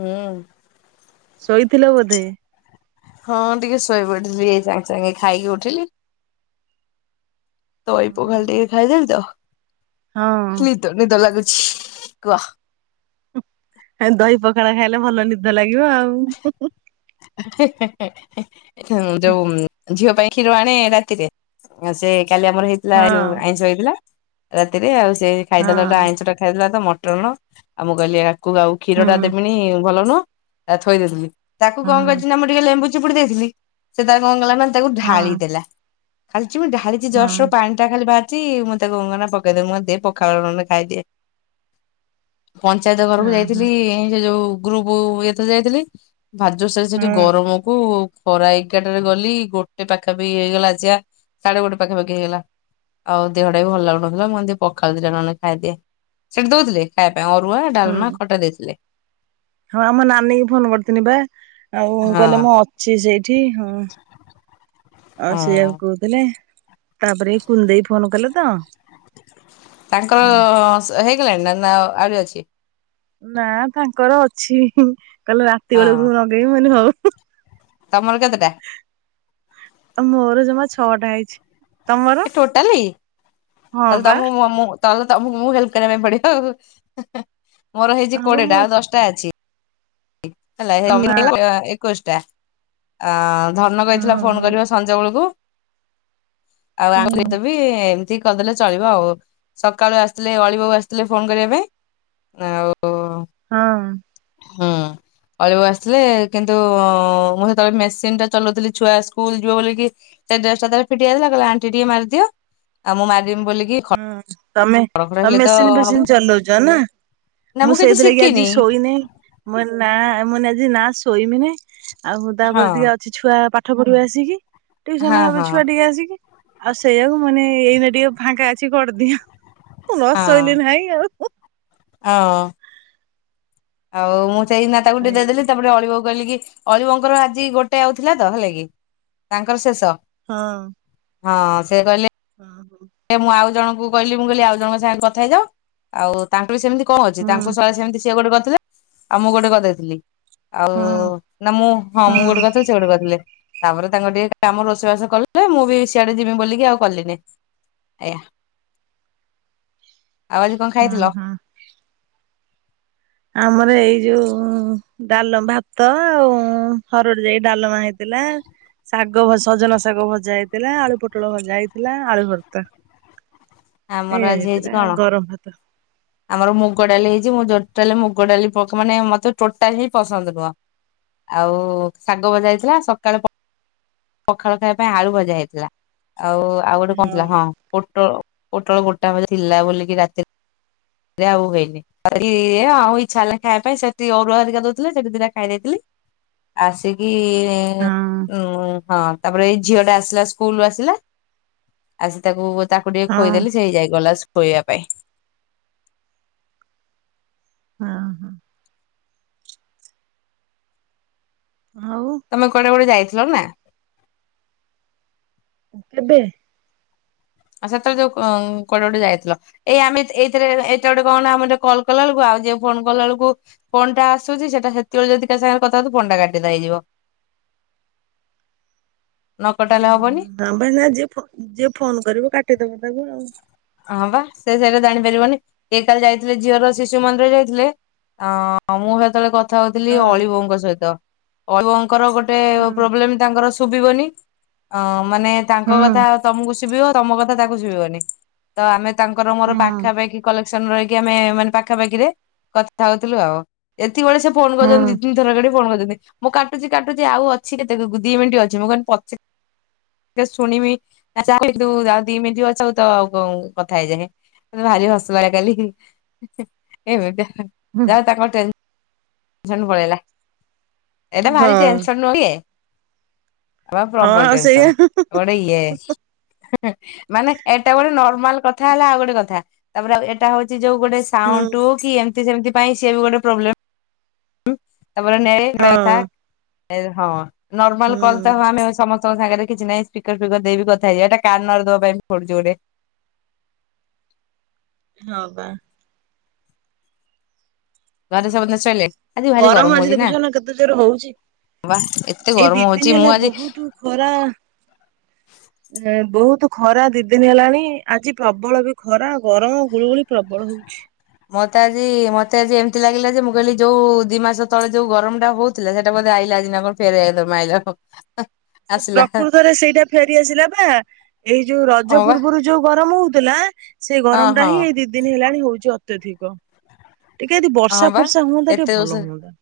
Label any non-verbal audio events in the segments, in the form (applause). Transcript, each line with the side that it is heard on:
left: ହୁଁ।
right: ଶୋଇଥିଲ ବୋଧେ।
left: ହଁ, ଟିକେ ଶୋଇ ପଡିଥିଲି ଏଇ ସାଙ୍ଗେ ସାଙ୍ଗେ ଖାଇକି ଉଠିଲି। ଦହି
right: ହୁଁ
left: ପଖାଳ
right: ହୁଁ।
left: ଟିକେ ଖାଇ ଦେଲିତ।
right: ହଁ।
left: ଦ ନିଦ ଲାଗୁଛି କୁହ।
right: ହେମତି ଦହି ପଖାଳ ଖାଇଲେ ଭଲ ନିଦ ଲାଗିବ ଆଉ ହୁଁ, ହୁଁ।
left: ହେ ହେ ଯୋଉ ଝିଅ ପାଇଁ (unintelligible) କ୍ଷୀର ଆଣେ ରାତିରେ ସେ କାଲି ଆମର ହେଇଥିଲା ଯଉ
right: ହଁ
left: ଆଇଁଷ ହେଇଥିଲା। ରାତିରେ ଆଉ ସେଇ ଖାଇଥାଆନ୍ତା ତ
right: ହଁ
left: ଆଇଁଷ ଟା ଖାଇଦେଲା ତ ମଟନ ଆଉ ମୁ କହିଲି କହୁ ଆଉ
right: ହୁଁ
left: କ୍ଷୀର ଟା ଦେବିନି ଭଲ ନୁହଁ ତା ଥୋଇ ଦେଇଥିଲି। ତାକୁ
right: ହୁଁ
left: କଣ କରିଛିିନା ମୁଁ ଟିକେ ଲେମ୍ବୁ ଚିପୁଡ଼ି ଦେଇଥିଲି ସେ ତାର କଣ କଲା ନା ତାକୁ
right: ହଁ
left: ଢାଳି ଦେଲା। ଖାଲି ଚୁ ମୁଁ ଢାଲିଛି
right: ହଁ
left: ଯଷ୍ଟ୍ ମୁଁ ପାଣି ସେଟ ଖାଲି ବାହାରିଛି ମୁଁ ତାକୁ ମନେ ପକେଇଦେବି ମୁଁ କହିଲି ଦେ ପଖାଳ ଗଣ୍ଡେ ମେ ଖାଇଦିଏ। ପଞ୍ଚାୟତ
right: ହଁ
left: ଘରକୁ ଯାଇଥିଲି ସେ ଯୋଉ ଗ୍ରୁପ ଇଏଥ ଯାଇଥିଲି ଭାରି ଜୋର୍ ସେ ସେଠି
right: ହଁ
left: ଗରମକୁ ଖରା ଏଗାଟରେ ଗଲି ଗୋଟେ ପାଖାପକ୍ଷୀ ହେଇଗଲା ଆସିବା ସାଢେ ଗୋଟେ ପାଖା ପାଖି ହେଇଗଲା। ଆଉ ଦେହଟା ବି ଭଲ ଲାଗୁନଥିଲା ମୁଁ କହିଲି ଟିକେ ପଖାଳ ଦିଟା ନହେଲେ ଖାଇଦିଏ -ସେଠି ଦଉଥିଲେ। ଖାଇବା ପାଇଁ ଅରୁଆ, ଡାଲ୍ମା, ଖଟା ଦେଇଥିଲେ।
right: ହଁ ଆମ ନାନୀକୁ ଫୋନ୍ କରିଥିଲି ବା ଆଉ
left: ହଁ
right: କହିଲେ ମୁଁ ଅ ସେ ସେଇଠି ହଁ
left: ହଁ।
right: ଆଉ ସେୟାକୁ (unintelligible) ତାପରେ କୁନ୍ ଦେଇ ଫୋନ୍ କଲେ ତ।
left: ତାଙ୍କର ହେଇଗଲାଣି ନା- ନା ଆହୁରି ଅଛି?
right: ନା ତାଙ୍କର ଅଛି କହିଲେ ରାତି
left: ହଁ
right: ବେଳକୁ ମୁଁ ଲଗେଇବି ମୁଁ କହିଲି ହଉ।
left: ତମର କେତେଟା?
right: ମୋର ଜମା ଛଅଟା ହେଇଚି।
left: ଏ ଟୋଟଲି
right: ହଁ
left: ତାହେଲେ
right: ବା।
left: ତମୁ- ମ -ମ ତାହେଲେ ତମକୁ ମୁଁ ହେଲ୍ପ କରିବା ପାଇଁ ପଡିବ ଆଉ ମୋର
right: ହଁ
left: ହେଇଚି
right: ବା ମୁଁ
left: କୋଡିଏଟା ଆଉ ଦଶ୍ ଟା ଅଛି। ହେଲା
right: ନା
left: (unintelligible) ଏକୋଇସ୍ ଟା ଆ- ଧନ କହିଥିଲା ଫୋନ୍
right: ହଁ
left: କରିବା ସଞ୍ଜ ବେଳକୁ ଆଉ
right: ହୁଁ।
left: (unintelligible) ବି (unintelligible) ଚଳିବ ଆଉ ସକାଳୁ ଆସିଥିଲେ ଅଳି ବଉ ଆସିଥିଲେ ଫୋନ୍ କରିବା ପାଇଁ ଆଉ
right: ହଁ।
left: ହଁ। ଅଳି ବଉ ଆସିଥିଲେ କିନ୍ତୁ ମୁଁ ସେତେବେଳେ ମେସିନ୍ ଟା ଚଲଉଥିଲି ଛୁଆ ସ୍କୁଲ୍ ଯିବେ ବୋଲିକି ତା ଡ୍ରେସ୍ ଟା ଥରେ ଫିଟି ଯାଇଥିଲା କହିଲା ଆଣ୍ଟି ଟିକେ ମାର୍ ଦିଅ ଆ ମୁଁ ମାରିମ୍ ବୋଲିକି ଖଡ
right: ହୁଁ ତମେ
left: ଖଡ ହେଲେ
right: -ତମେ
left: ତ
right: ମେସିନ୍ ଫେସିନି ଚଲଉଚ ନା?
left: ନା
right: ମୁଁ
left: କିଛି
right: ସେଇଥିଲାଗି ଆଜି
left: ଶିଖିନି
right: ଶୋଇନେଈଁ। ମୁଁ କହିଲି ନାଁ ଏ-ମୁଁ କହିଲି ଆଜି ନା ଶୋଇବିନେଇ ଆଉ
left: ହଁ
right: ତାପରେ ଟିକେ ଅ କିଛି ଛୁଆ ପାଠ ପଢିବେ ଆସିକି
left: ହଁ
right: ଟ୍ୟୁସନ୍ ହେବେ
left: ହଁ
right: ଛୁଆ ଟିକେ ଆସିକି। ଆଉ ସେୟାକୁ ମୁଁ କହିନି ଏଇନା ଟିକେ ଫାଙ୍କା ଅଛି କର୍ ଦିଏ ଆଉ। ନ
left: ହଁ
right: ଶୋଇଲେ ନାହିଁ ଆଉ।
left: (unintelligible) ଆଉ ମୁଁ ସେଇନା ତାକୁ ଟିକେ
right: ହଁ
left: ଦେଇଦେଲି ତାପରେ ଅଳି ବଉ କହିଲି କି ଅଳି ବଉଙ୍କର ଆଜି ଗୋଟେ ଆଉ ଥିଲା ତ ହେଲା କି ତାଙ୍କର ଶେଷ।
right: ହଁ।
left: ହଁ ସେ କହିଲେ
right: ହଁ ଵୋହୁ
left: ଏ ମୁଁ ଆଉ ଜଣଙ୍କୁ କହିଲି ମୁଁ କହିଲି ଆଉଜଣ ଙ୍କ ସାଙ୍ଗରେ କଥା ହେଇଯାଅ। ଆଉ ତାଙ୍କ ବି ସେମିତି କଣ ଅଛି
right: ହଁ
left: ତାଙ୍କୁ (unintelligible) ସେମିତି ସିଏ ଗୋଟେ କରିଥିଲେ ଆଉ ମୁଁ ଗୋଟେ କରିଦେଇଥିଲି। ଆଉ
right: ହଁ
left: ନା ମୁଁ- ହଁ -ମୁଁ ଗୋଟେ କରିଥି ସେ ଗୁଟେ କରିଥିଲେ ତାପରେ ତାଙ୍କ ଟିକେ କାମ ରୋଷେଇ ବାସ କଲେ ମୁଁ ବି ସିଆଡେ ଯିବି ବୋଲିକି ଆଉ କଲିନି। ଏୟା -ଆଉ ଆଜି କଣ
right: ହଁ
left: ଖାଇଥିଲ?
right: ହଁ। ଆମର ଏଇ ଯଉ ଡାଲ- ଭାତ ଆଉ ହରଡ ଜାଇ ଡାଲମା ହେଇଥିଲା। ଶାଗ ଭ- ସଜନା ଶାଗ ଭଜା ହେଇଥିଲା ଆଳୁ ପୋଟଳ ଭଜା ହେଇଥିଲା ଆଳୁ ଭର୍ତା
left: ଆମର ଆଜି ହେଇଚି କଣ
right: ଗରମ ଭାତ।
left: ଆମର ମୁଗ ଡାଲି ହେଇଚି ମୁଁ ଜୋ ଟୋଟାଲେ ମୁଗ ଡାଲି ପକ୍- ମାନେ ମତେ ଟୋଟାଲେ ହିଁ ପସନ୍ଦ୍ ନୁହଁ। ଆଉ ଶାଗ ଭଜା ହେଇଥିଲା ସକାଳେ ପ ପଖାଳ ଖାଇବା ପାଇଁ ଆଳୁ ଭଜା ହେଇଥିଲା। ଆଉ- ଆଉ ଗୋଟେ କଣ ଥିଲା ହଁ ପୋଟଳ -ପୋଟଳ ଗୋଟା ଭଜା ଥିଲା ବୋଲିକି ରାତି ରେ ଆଉ ହେଇନି। କରି ଇଏ ଆଉ ଇଚ୍ଛା ହେଲାନି ଖାଇବା ପାଇଁ ସେଠି ଅରୁଆ ଦିଟା ଦଉଥିଲେ ସେଠି ଦିଟା ଖାଇ ଦେଇଥିଲି‌। ଆସିକି ଇ ଏ
right: ହଁ
left: ନୁଁ ହଁ ତାପରେ ଏଇ ଝିଅ ଟା ଆସିଲା ସ୍କୁଲରୁ ଆସିଲା। ଆସି ତାକୁ, ତାକୁ ଟିକେ
right: ହଁ
left: ଖୋଇଦେଲି ସେ ହେଇ ଯାଇ ଗଲା ଖୋଇବା ପାଇଁ।
right: ହଁ ହଁ। ଆଉ।
left: ତମେ କୁଆଡେ ଗୋଟେ ଯାଇଥିଲ ନାଁ।
right: କେବେ?
left: ଆ ସେତବେଳେ ଯୋଉ, କଁ କୁଆଡେ ଗୋଟେ ଯାଇଥିଲ। ଏଇ ଆମେ ତ ଏଇଥିରେ ଏତେ ଗୋଟେ କଣ ନାଁ ଆମେ ଯୋଉ କଲ୍ କଲା ବେଳକୁ ଆଉ ଯିଏ ଫୋନ୍ କଲା ବେଳକୁ ଫୋନ୍ ଟା ଆସୁଛି ସେଟା ସେତିବେଳେ ଯଦି କା ସାଙ୍ଗରେ କଥା ହଉଥିବୁ ଫୋନ୍ ଟା କାଟିନିଙ୍ଗ ହେଇଯିବ। ନ କଟା ହେଲେ ହବନି।
right: ହଁ ବାନା ଯିଏ ଫୋ, ଯିଏ ଫୋନ କରିବ କାଟିଦବ ତାକୁ ଆଉ।
left: ହଁ ବା ସେ ସେଇଟା ଜାଣିପାରିବନି, ଇଏ କାଲି ଯାଇଥିଲେ ଝିଅର ଶିଶୁ ମନ୍ଦିର ଯାଇଥିଲେ‌, ହଁ, ମୁଁ ସେତେବେଳେ କ କଥା ହଉଥିଲି
right: ହଁ।
left: ଅଳିବୋଉଙ୍କ ସହିତ, ଅଳିବଉଙ୍କର ଗୋଟେ
right: ହୁଁ
left: ପ୍ରୋବ୍ଲେମ୍ ତାଙ୍କର ଶୁଭିବନି। ଅ ମାନେ
right: ହୁଁ
left: ତାଙ୍କ କଥା ତମକୁ ଶୁଭିବ, ତମ କଥା ତାଙ୍କୁ ଶୁଭିବନି। ତ ଆମେ ତାଙ୍କର ମୋର
right: ହୁଁ
left: ପାଖାପାଖି କଲେ କ୍ସନ ରହିକି ଆମେ ମାନେ ପାଖାପାଖିରେ କଥା ହଉଥିଲୁ ଆଉ। ଏତିକି ବେଳେ ସେ ଫୋନ୍ କରଛନ୍ତି
right: ହୁଁ।
left: ଦି ତି ନି ଥର କରିକି ଫୋନ୍ କରିଛନ୍ତି। ମୁଁ କାଟୁଛି-କାଟୁଛି ଆଉ ଅଛି କେତେ ଦି ମିନିଟ୍ ଅଛି ମୁଁ କହିଲି ପଛେ ଶୁଣିବି (unintelligible) ଦି ମିନିଟ୍ ଅଛି ତ ଆଉ। କଉଁ କଥା ହେଇଯାଏଁ ମତେ ଭାରି ହସମାରିଲା କାଲି ଏମତି।
right: ହୁଁ।
left: ଯା ତାଙ୍କନ ଟେନ୍ସନ ପଳେଇଲା, ଏଇଟା ଭାରି
right: ହଁ
left: ଟେନ୍ସନ୍ ନୁହେଁ କି। ତୋର
right: ହଁ
left: ପ୍ରବଳ
right: ଆଉ ସେଇଆ
left: ଟେନ୍ସନ ଗୋଟେ ଇଏ। ହିହି ମାନେ ଏଟା ଗୋଟେ ନର୍ମାଲ କଥା ହେଲା ଆଉ ଗୋଟେ କଥା, ତା ପରେ ଏଇଟା ହଉଛି ଯୋଉ ଗୋଟେ ସେ
right: ହୁଁ
left: ସାଉନଣ୍ଡୁ କି ଏମିତି ସେମିତି ପାଇଁ ସିଏ ବି ଗୋଟେ ପ୍ରୋବ୍ଲେମ୍। ହୁଁ ତା ପରେ
right: ହଁ
left: (unintelligible) ହଁ ନର୍ମାଲ
right: ହୁଁ
left: କଲ୍ ତ ଆମେ ସମସ ତଙ୍କ ସାଙ୍ଗରେ କିଛି ନାଇଁ ସ୍ପିକର ଫିକର୍ ଦେଇ ବି କଥା ହେଇଯିବା, ଏଇଟା କାନରେ ଦବା ପାଇଁ ପଡ଼ୁଚି ଗୋଟେ।
right: ହଁ ବା।
left: ଘରେ
right: ଆଉ
left: ସମସ୍ତେ ଶୋଇଲେ ଆଜି ଭାରି
right: ଗରମ ଆଜି
left: ହଉଛି
right: ଦେଖୁଛ ନା କେତେ ଜୋରେ ହଉଚି।
left: ବା ଏତେ
right: ଏଇ ଦି
left: ଗରମ
right: ଦିନ
left: ହଉଛି ମୁଁ
right: ହେଲା
left: ଆଜି
right: ବହୁତୁ ଖରା।
left: (inaudible)
right: ହୁଁ ବହୁତ୍ ଖରା ଦି ଦିନ ହେଲାଣି, ଆଜି ପ୍ରବଳ ବି ଖରା ଗରମ ଗୁଳୁଗୁଳି ପ୍ରବଳ ହଉଛି।
left: ମତେ ଆଜି, ମତେ ଆଜି ଏମିତି ଲାଗିଲା ଯେ ମୁଁ କହିଲି ଯୋଉ, ଦି ମାସ ତଳେ ଯୋଉ ଗରମ ଟା ହଉ ଥିଲା ସେଇଟା ବୋଧେ ଆଇଲା ଆଜି ନା କଣ ଫେରେ ମାଇଲା ଆଉ।
right: ସେ ପ୍ରକୃତରେ ସେଇଟା ଫେରିଆସିଲା ବା ଏଇ ଯୋଉ ରଜ
left: ହଁ ବା
right: ପୂର୍ବୁରୁ ଯୋଉ ଗରମ ହଉଥିଲା। ସେଇ
left: ହଁ
right: ଗରମ ଟା
left: ହଁ
right: ହିଁ ଏଇ ଦି ଦିନ ହେଲାଣି ହଉଚି ଅତ୍ୟଧିକ। ଟିକେ ଯଦି
left: ହଁ
right: ବର୍ଷା
left: ବା
right: ଫର୍ଷା ହୁଅନ୍ତା, ଟିକେ
left: ଏତେ
right: ଭଲ
left: ଜୋରସେ
right: ହୁଅନ୍ତା।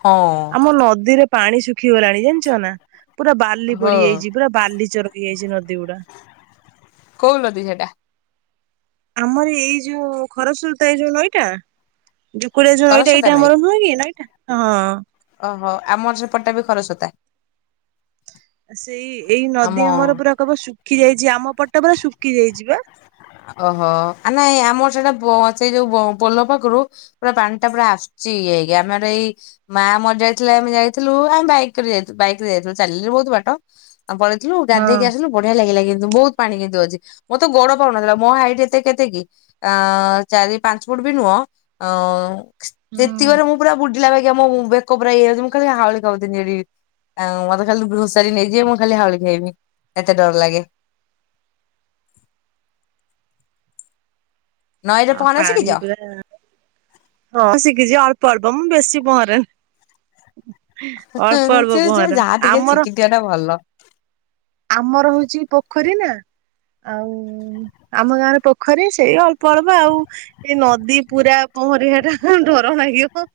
left: ହଁ।
right: ଆଉ ନଦୀରେ ପାଣି ଶୁଖିଗଲାଣି ଜାଣିଛ ନା। ପୁରା ବାଲି
left: ହଁ
right: ପଡିଯାଇଛି ପୁରା ବାଲିଚରକି ଯାଇଛି ନଦୀ ଗୁଡା।
left: କୋଉ ନଦୀ ସେଇଟା?
right: ଆମର ଏଇ ଯୋଉ, ଖରସୁରତା ଏଇ ଯୋଉ ନଈଟା। ଦୁକୁଡ଼ା ଯୋଉ ନଈଟା
left: ଖରସ୍ରୋତା
right: ଏଇଟା
left: ନାଇଁ
right: ଆମର ନୁହେଁ କି ନଈଟା ହଁ।
left: ଓହୋ, ଆମର ସେପଟ ଟା ବି ଖରସୋତା।
right: ସେଇ ଏଇ ନଦୀ
left: ଆମ
right: ଆମର ପୁରା କବ ଶୁଖି ଯାଇଛି ଆମ ପଟ ପୁରା ଶୁଖିଯାଇଛି ବା।
left: ଓହୋ ଆ ନାଇଁ ଆମର ସେଇଟା ବ ସେଇଟା ଯୋଉ ପୋଲ ପାଖରୁ ପୁରା ପାଣିଟା ପୁରା ଆସୁଛି ଇଏ ହେଇକି ଆମର ଏଇ ମା ମରିଯାଇଥିଲେ ଆମେ ଯାଇଥିଲୁ ଆମେ ବାଇକ ରେ ଯାଇଥିଲୁ ବାଇକରେ ଯାଇଥିଲୁ ଚାଲିଲେ ବହୁତ ବାଟ। ପଳେଇଥିଲୁ ଗାଧେଇକି
right: ହଁ
left: ଆସିଲୁ ବଢିଆ ଲାଗିଲା କିନ୍ତୁ ବହୁତ୍ ପାଣି କିନ୍ତୁ ଅଛି ମୋର ତ ଗୋଡ କଣ ହେଲା ମୋ ହାଇଟ୍ ଏତେ କେତେ କି ଆ ଚାରି ପାଞ୍ଚ ଫୁଟ ବି ନୁହଁ ଅଁ ସେତିକରେ ମୁଁ ପୁରା ବୁଡିଲା ବୁଡ଼ିଲା ବାଗିଆ ମୋ ବେକ ପୁରା ଇଏ ହେଇଯାଉଚି, ମୁଁ ଖାଲିି ହାଉଳି ଖାଉଥିଲି ଏଠି। ଆଉ ମତେ ଖାଲି ଘୋଷାରି ନେଇଯିବେ ମୁଁ ଖାଲି ହାଉଳିକି ଆଇବି ଏତେ ଡର ଲାଗେ। ନଈରେ
right: ଆଉ
left: ପହଁରା
right: ପାଣି
left: ସିକିଚ?
right: ପୁରା ହଁ ଶଖିଛି ଅଳ୍ପ ଅଳ୍ପ ମୁଁ ବେଶୀ ପହଁରେ
left: ହେ ହେ
right: ଅଳ୍ପ
left: ସେ ସେ
right: ପହଁରେ।
left: ଯାହା ଟିକେ
right: ଆମର
left: ସିକି ଥିବାଟା ଭଲ।
right: ଆମର ହଉଛି ପୋଖରୀ ନା ଆଉ ଆମ ଗାଁରେ ପୋଖରୀ ସେଇ ଅଳ୍ପ ଅଳ୍ପ ଆଉ ଏଇ ନଦୀ ପୁରା ପହଁରିବା ଟା ଡର ଲାଗିବ।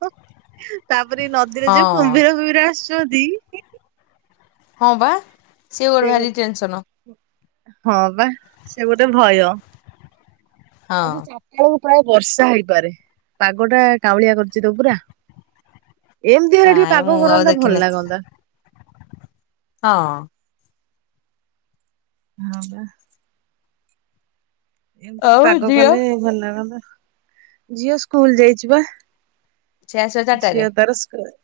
right: ତାପରେ ନଦୀରେ ଯୋଉ
left: ହଁ
right: କୁମ୍ଭୀର ଫୁମ୍ଭୀର ଆସୁଛନ୍ତି
left: ହଁ ବା ସିଏ ଗୋଟେ ଭାରି ଟେନସନ୍।
right: ହଁ ବା ସେ ଗୋଟେ ଭୟ।
left: ହଁ
right: (unintelligible) ପ୍ରାୟ ବର୍ଷା ହେଇପାରେ, ପାଗଟା କେଉଁଳିଆ କରିଚ ତ ପୁରା। ଏମିତି ହେଲେ ଟିକେ
left: କାହିଁ ମୁଁ
right: ପାଗ
left: ଆଉ
right: କରନ୍ତା
left: ଦେଖିନି
right: ଭଲ ଲାଗନ୍ତା।
left: ହଁ।
right: ହଁ ବା। ଏମିତିରେ
left: ଆଉ
right: ପାଗ
left: ଝିଅ
right: କଲେ ଭଲ ଲାଗନ୍ତା ଝିଅ ସ୍କୁଲ ଯାଇଛି ବା।
left: ସେ ଆସିବ ଚାରିଟାରେ
right: ଝିଅ ତାର ସ୍କୁଲ୍।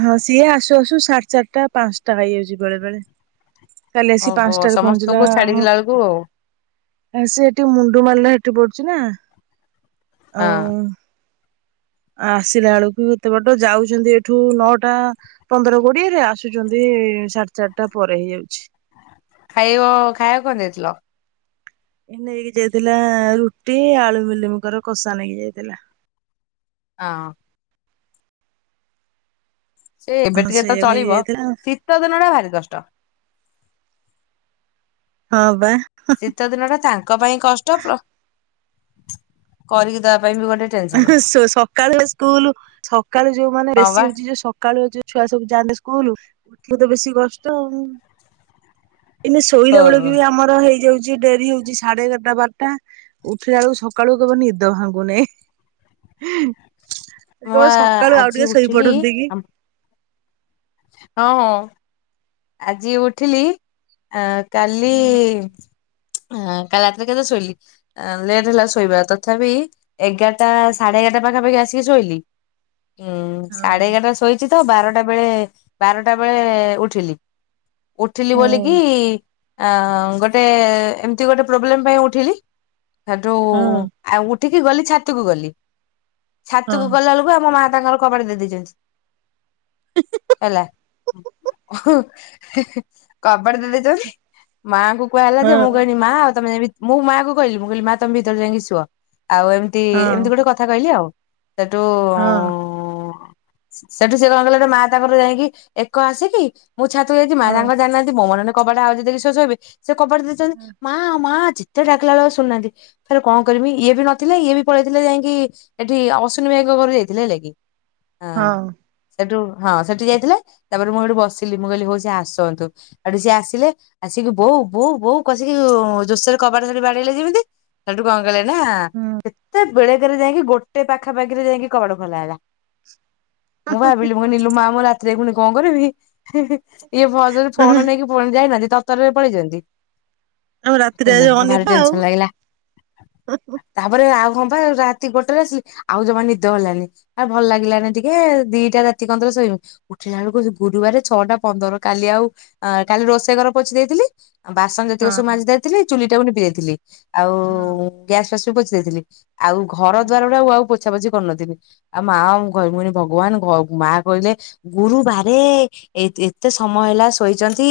right: ହଁ ସିଏ ଆସୁ ଆସୁ ସାଢେ ଚାରିଟା ପାଞ୍ଚଟା ହେଇଯାଉଛି ବେଳେ ବେଳେ। କାଲି ଆସି
left: ଓହୋ
right: ପାଞ୍ଚଟାରେ ପହଞ୍ଚିଲା
left: ସମସ୍ତଙ୍କୁ
right: ଆମ
left: ଛାଡିକିଲା ବେଳକୁ ଆଉ।
right: ଆ ସେ ଏଠି ମୁଣ୍ଡୁ ମାଲ ସେଠି ପଡୁଛି ନା ଆଉ
left: ହଁ
right: ଆସିଲା ବେଳକୁ ଏତେ ବାଟ ଯାଉଛନ୍ତି ଏଠୁ ନଅଟା ପନ୍ଦର କୋଡିଏରେ ଆସୁଛନ୍ତି ସାଢେ ଚାରିଟା ପରେ ହେଇଆଉଚି।
left: ଖାଇବ ଖାଇଆ କଣ ଦେଇଥିଲ?
right: ଏ ନେଇକି ଯାଇଥିଲା ରୁଟି ଆଳୁ ମିଲିମକର କଷା ନେଇକି ଯାଇଥିଲା।
left: ହଁ। ସେ ଏବେ
right: ହଁ
left: ଟିକେ ତ
right: ସେଇଆ ନେଇକି
left: ଚଳିବ
right: ଯାଇଥିଲା
left: ଶୀତ ଦିନ ଟା ଭାରି କଷ୍ଟ।
right: ହଁ ବା।
left: ଶୀତ ଦିନ ଟା ତାଙ୍କ ପାଇଁ କଷ୍ଟ କରିକି ଦବା ପାଇଁ ବି ଗୋଟେ
right: ଉଁ
left: ଟେନସନ
right: ହୁଁ ସ ସକାଳୁ ସ୍କୁଲ ସକାଳୁ ଯୋଉ ମାନେ
left: ହଁ ବା।
right: ବେଶୀ ହଉଛି ଯୋଉ ସ କାଳୁ ଯୋଉ ଛୁଆ ସବୁ ଯାଆନ୍ତେ ସ୍କୁଲ ଉଠିଲେ ତ ବେଶୀ କଷ୍ଟ। ଏଇନେ ଶୋଇଲା
left: ହଁ
right: ବେଳକୁ ବି ଆମର ହେଇଯାଉଛି ଡେରି ହଉଛି ସାଢେ ଏଗାରଟା ବାରଟା ଉଠିଲା ବେଳକୁ ସକାଳୁ କେବେ ନିଦ ଭାଙ୍ଗୁ ନାଇଁ। ସେ
left: ମୁଁ
right: କାଇବ
left: ବା
right: ସକାଳୁ ଆଉ
left: ଆଜି
right: ଟିକେ
left: ଉଠିଲି
right: ଶୋଇପଢନ୍ତି କି?
left: ହଁ ହଁ। ଆଜି ଉଠିଲି ଆ କାଲି
right: ହଁ
left: ହାଁ କାଲି ରାତିରେ କେତେଳେ ସୋଇିଲି ଆଁ ଲେଟ୍ ହେଲା ଶୋଇବା ତଥାପି ଏଗାରଟା ସାଢେ ଏଗାରଟା ପାଖାପାଖି ଆସିକି ଶୋଇଲି। ଉଁ ସାଢେ ଏଗାରଟା ଶୋଇଛି ତ ବାରଟା ବେଳେ ବାରଟା ବେଳେ ଉଠିଲି। ଉଠିଲି
right: ହଁ
left: ବୋଲିକି ଆ ଗୋଟେ ଏମିତି ଗୋଟେ ପ୍ରୋବ୍ଲେମ ପାଇଁ ଉଠିଲି ହେଠୁ
right: ହଁ
left: ଆଉ ଉଠିକି ଗଲି ଛାତକୁ ଗଲି
right: ହଁ
left: ଛାତକୁ ଗଲା ବେଳକୁ ଆମ ମା ତାଙ୍କର କବାଟ ଦେଇ ଦେଇଚନ୍ତି ହେଲା। କବାଟ ଦେଇଚନ୍ତି ମାଆଙ୍କୁ କୁହା ହେଲା ଯେ
right: ହଁ
left: ମୁଁ
right: ହଁ
left: କହନି ମା ଆଉ ତମେ ମୁଁ ମାଆ କୁ କହିଲି ମୁଁ କହିଲି ମାଆ ତମେ ଭିତରେ ଯାଇକି ଶୁଅ ଆଉ ଏମିତି
right: ହଁ
left: ଏମିତି ଗୋଟେ କଥା କହିଲି ଆଉ ସେଠୁ
right: ହଁ
left: ଉଁ ସେଠୁ ସେ କଣ କଲେ ନା ମା ତାଙ୍କର ଯାଇକି ଏକ ଆସିକି ମୁଁ ଛାତକୁ ଯାଇଚି ମା ତାଙ୍କ ଜାଣିନାହାନ୍ତି ମୋ ମନରେ କବାଟା ଆଉଜି ଦେଇକି ସେ ଶୋଇବେ ସେ କବାଟା ଦେଇଚନ୍ତି ମା ମା ଯେ ସେ ଡାକିଲା ବେଳକୁ ଶୁଣୁନାହାନ୍ତି ଫରେ କଣ କରିବି ଇଏ ବି ନ ଥିଲେ ଇଏ ବି ପଳେଇଥିଲେ ଯାଇକି ଏଠି ଅଶ୍ୱନୀ ଭାଇଙ୍କ ଘରକୁ ଯାଇ ଥିଲେ ହେଲା କି? ହଁ ସେଠୁ ହଁ ସେଠୁ ଯାଇଥିଲେ ତାପରେ ମୁଁ ହେଠୁ ବସିଲି ମୁଁ କହିଲି ହଉ ସେ ଆସନ୍ତୁ ହେଠୁ ସିଏ ଆସିଲେ ଆସିକି ବୋଉ ବୋଉ ବୋଉ କସିକି ଜୋସରେ କବାଟ ସେଠି ବାଡେଇଲେ ଯେମିତି ସେଠୁ କଣ କଲେ ନା
right: ହଁ।
left: କେତେ ବେଳେକରେ ଯାଇକି ଗୋଟେ ପାଖାପାଖିରେ ଯାଇକି କବାଟ ଖୋଲା ହେଲା ମୁଁ ଭାବିଲି ମିଲୁ ମା ମୋ ରାତିରେ ପୁଣି କଣ କରିବି ଇଏ ଭଜରେ
right: ତମେ
left: ଫୋନ ନେଇକି ଫୁଣି ଯାଇନାହାନ୍ତି ତରତରରେ ପଳେଇ ଚନ୍ତି।
right: ଆମେ ରାତିରେ
left: କନା
right: ଆଜି
left: କନା ଭାରି
right: ଅନିଦ୍ରା ଆଉ।
left: ଟେନସନ ଲାଗିଲା?
right: ହଁ
left: ତାପରେ ଆଉ ହଁ ପା ରାତି ଗୋଟେରେ ଆସିଲି ଆଉ ଜମା ନିଦ ହେଲାନି ଆଉ ଭଲ ଲାଗିଲାନି ଟିକେ ଦିଟା ରାତି କନ୍ଦରେ ଶୋଇ ଉଠିଲା ବେଳକୁ ଗୁରୁବାରେ ଛଅଟା ପନ୍ଦର କାଲି ଆଉ କାଲି ରୋଷେଇ ଘର ପୋଛି ଦେଇଥିଲି ବାସନ ଯେତିକ ସବୁ ମାଜି ଦେଇ ଥିଲି ଚୁଲି ଟା ଲିପି ଦେଇଥିଲି ଆଉ
right: ହଁ
left: ଗ୍ୟାସ ଫାସ ବି ପୁଚି ଦେଇଥିଲି ଆଉ ଘର
right: ହଁ
left: ଦ୍ଵାର ଗୁଡା ଆଉ ପୋଛା ପୋଛି କରିନଥିଲି। ଆଉ ମା କହିଲେ ଭଗବାନ ମା କହିଲେ ଗୁରୁ ବାରେ ଏ ଏତେ ସମୟ ହେଲା ଶୋଇଚନ୍ତି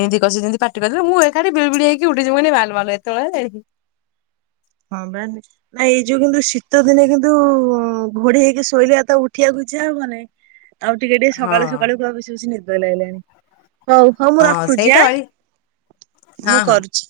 left: ଏମିତି କସ ଯେମିତି ପାଟି କରିଦେଲେ ମୁଁ ଏକାଠି ବିଳି ବିଳା ହେଇକି ଉଠିଯିମି ମୁଁ କହିଲି ମାଲୋ ମାଲୋ ଏତବେଳେ ହେଲାଣି।
right: ହଁ ବା। ନାଇଁ ଏଇ ଯୋଉ କିନ୍ତୁ ଶୀତ ଦିନେ କିନ୍ତୁ ଘୋଡି ହେଇକି ଶୋଇଲେ ତ ଉଠିଆକୁୁଇଛା ହବନି ଆଉ ଟିକେ ଟିକେ ସକାଳୁ
left: ହଁ
right: ସକାଳୁ କ ବେଶି ବେଶି ନିଦ ଲାଗିଲାଣି। ହଉ ହଉ ମୁଁ
left: ହଁ
right: ରଖୁଚି ଆଁ
left: ସେଇଟା ଅଳି ହଁ
right: ମୁଁ
left: ହଁ।
right: କରୁଚି।